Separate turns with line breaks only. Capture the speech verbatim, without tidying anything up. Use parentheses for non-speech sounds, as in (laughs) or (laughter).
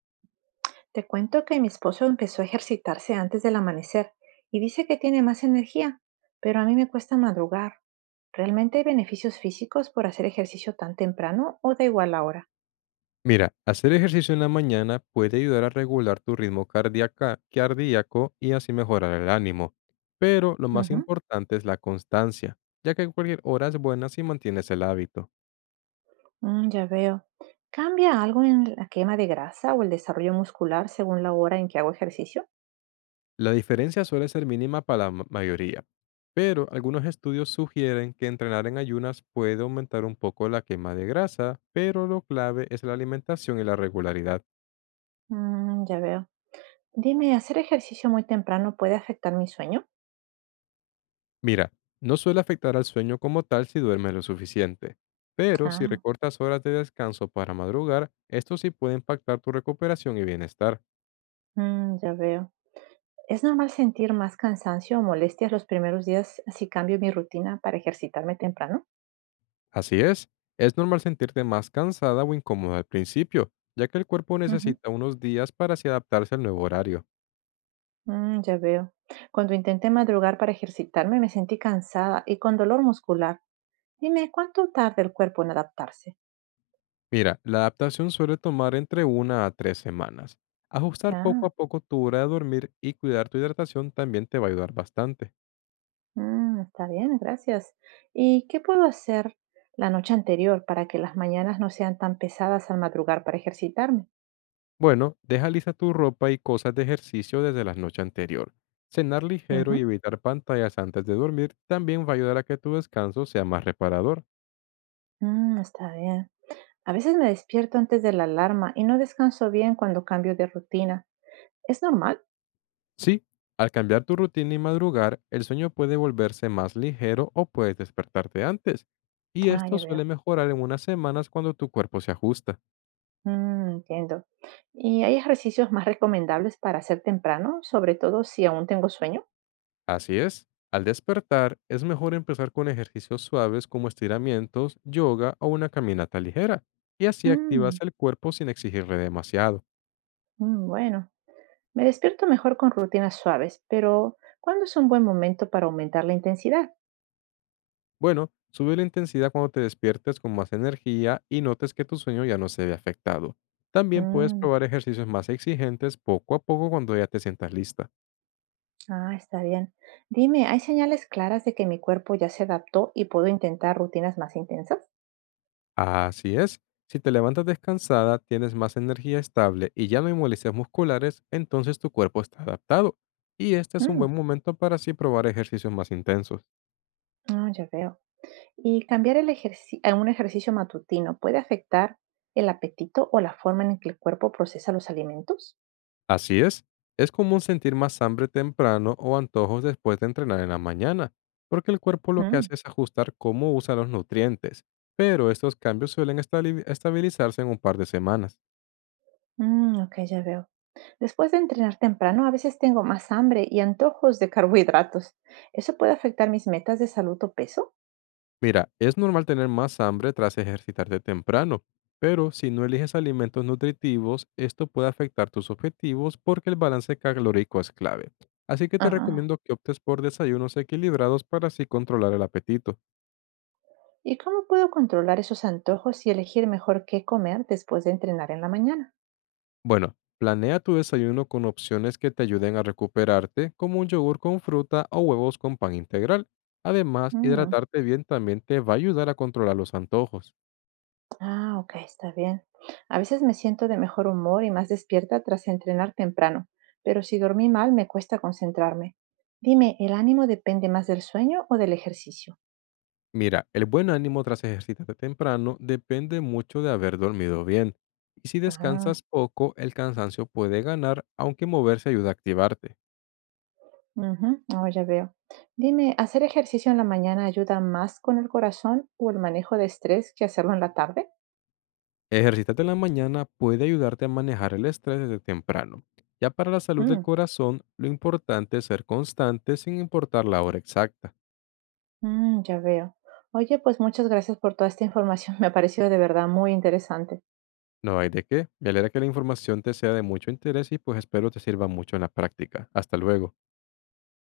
Te cuento que mi esposo empezó a ejercitarse antes del amanecer y dice que tiene más energía, pero a mí me cuesta madrugar. ¿Realmente hay beneficios físicos por hacer ejercicio tan temprano o da igual la hora?
Mira, hacer ejercicio en la mañana puede ayudar a regular tu ritmo cardíaca- cardíaco y así mejorar el ánimo. Pero lo más
Ujú.
importante es la constancia, ya que cualquier hora es buena si mantienes el hábito.
Mm, ya veo. ¿Cambia algo en la quema de grasa o el desarrollo muscular según la hora en que hago ejercicio?
La diferencia suele ser mínima para la ma- mayoría, pero algunos estudios sugieren que entrenar en ayunas puede aumentar un poco la quema de grasa, pero lo clave es la alimentación y la regularidad.
Mm, ya veo. Dime, ¿hacer ejercicio muy temprano puede afectar mi sueño?
Mira, no suele afectar al sueño como tal si duermes lo suficiente, pero si
Ah,
recortas horas de descanso para madrugar, esto sí puede impactar tu recuperación y bienestar.
mm, ya veo. Es normal sentir más cansancio o molestias los primeros días si cambio mi rutina para ejercitarme temprano.
Así es, es normal sentirte más cansada o incómoda al principio, ya que el cuerpo
Ujú.
necesita unos días para así adaptarse al nuevo horario.
Mm, ya veo. Cuando intenté madrugar para ejercitarme me sentí cansada y con dolor muscular. Dime, ¿cuánto tarda el cuerpo en adaptarse?
Mira, la adaptación suele tomar entre una a tres semanas. Ajustar poco a
Ah,
poco tu hora de dormir y cuidar tu hidratación también te va a ayudar bastante.
mm, está bien, gracias. ¿Y qué puedo hacer la noche anterior para que las mañanas no sean tan pesadas al madrugar para ejercitarme?
Bueno, deja lista tu ropa y cosas de ejercicio desde la noche anterior. Cenar ligero
Ujú.
y evitar pantallas antes de dormir también va a ayudar a que tu descanso sea más reparador.
Mm, está bien. A veces me despierto antes de la alarma y no descanso bien cuando cambio de rutina. ¿Es normal?
Sí, al cambiar tu rutina y madrugar, el sueño puede volverse más ligero o puedes despertarte antes. Y
Ah,
esto
ya veo.
suele mejorar en unas semanas cuando tu cuerpo se ajusta.
Mm, entiendo. ¿Y hay ejercicios más recomendables para hacer temprano, sobre todo si aún tengo sueño?
Así es, al despertar es mejor empezar con ejercicios suaves como estiramientos, yoga o una caminata ligera. Y así activas
Mm,
el cuerpo sin exigirle demasiado.
mm, bueno, me despierto mejor con rutinas suaves, pero ¿cuándo es un buen momento para aumentar la intensidad?
Bueno, sube la intensidad cuando te despiertes con más energía y notes que tu sueño ya no se ve afectado. También puedes
Mm,
probar ejercicios más exigentes poco a poco cuando ya te sientas lista.
ah, está bien. Dime, ¿hay señales claras de que mi cuerpo ya se adaptó y puedo intentar rutinas más intensas?
Así es, si te levantas descansada, tienes más energía estable y ya no hay molestias musculares, entonces tu cuerpo está adaptado. Y este es un
Mm,
buen momento para así probar ejercicios más intensos.
ah, ya veo. ¿Y cambiar el ejerci- a un ejercicio matutino puede afectar el apetito o la forma en que el cuerpo procesa los alimentos?
Así es, es común sentir más hambre temprano o antojos después de entrenar en la mañana, porque el cuerpo lo que
Mm,
hace es ajustar cómo usa los nutrientes, pero estos cambios suelen estali- estabilizarse en un par de semanas.
mm, ok, ya veo. Después de entrenar temprano, a veces tengo más hambre y antojos de (laughs) carbohidratos. ¿Eso puede afectar mis metas de salud o peso?
Mira, es normal tener más hambre tras ejercitarte temprano, pero si no eliges alimentos nutritivos, esto puede afectar tus objetivos porque el balance calórico es clave. Así que te
Ah.
recomiendo que optes por desayunos equilibrados para así controlar el apetito.
¿Y cómo puedo controlar esos antojos y elegir mejor qué comer después de entrenar en la mañana?
Bueno, planea tu desayuno con opciones que te ayuden a recuperarte, como un yogur con fruta o huevos con pan integral. Además,
Mm.
hidratarte bien también te va a ayudar a controlar los antojos.
Ah, ok, está bien. A veces me siento de mejor humor y más despierta tras entrenar temprano, pero si dormí mal me cuesta concentrarme. Dime, ¿el ánimo depende más del sueño o del ejercicio?
Mira, el buen ánimo tras ejercitarte temprano depende mucho de haber dormido bien. Y si
Ah,
descansas poco, el cansancio puede ganar, aunque moverse ayuda a activarte.
ujú, oh, ya veo. Dime, ¿hacer ejercicio en la mañana ayuda más con el corazón o el manejo de estrés que hacerlo en la tarde?
Ejercitarte en la mañana puede ayudarte a manejar el estrés desde temprano. Ya para la salud del
Mm,
corazón, lo importante es ser constante sin importar la hora exacta.
mm, ya veo. Oye, pues muchas gracias por toda esta información. (laughs) Me ha parecido de verdad muy interesante.
No hay de qué. Me alegra que la información te sea de mucho interés y pues espero te sirva mucho en la práctica. Hasta luego.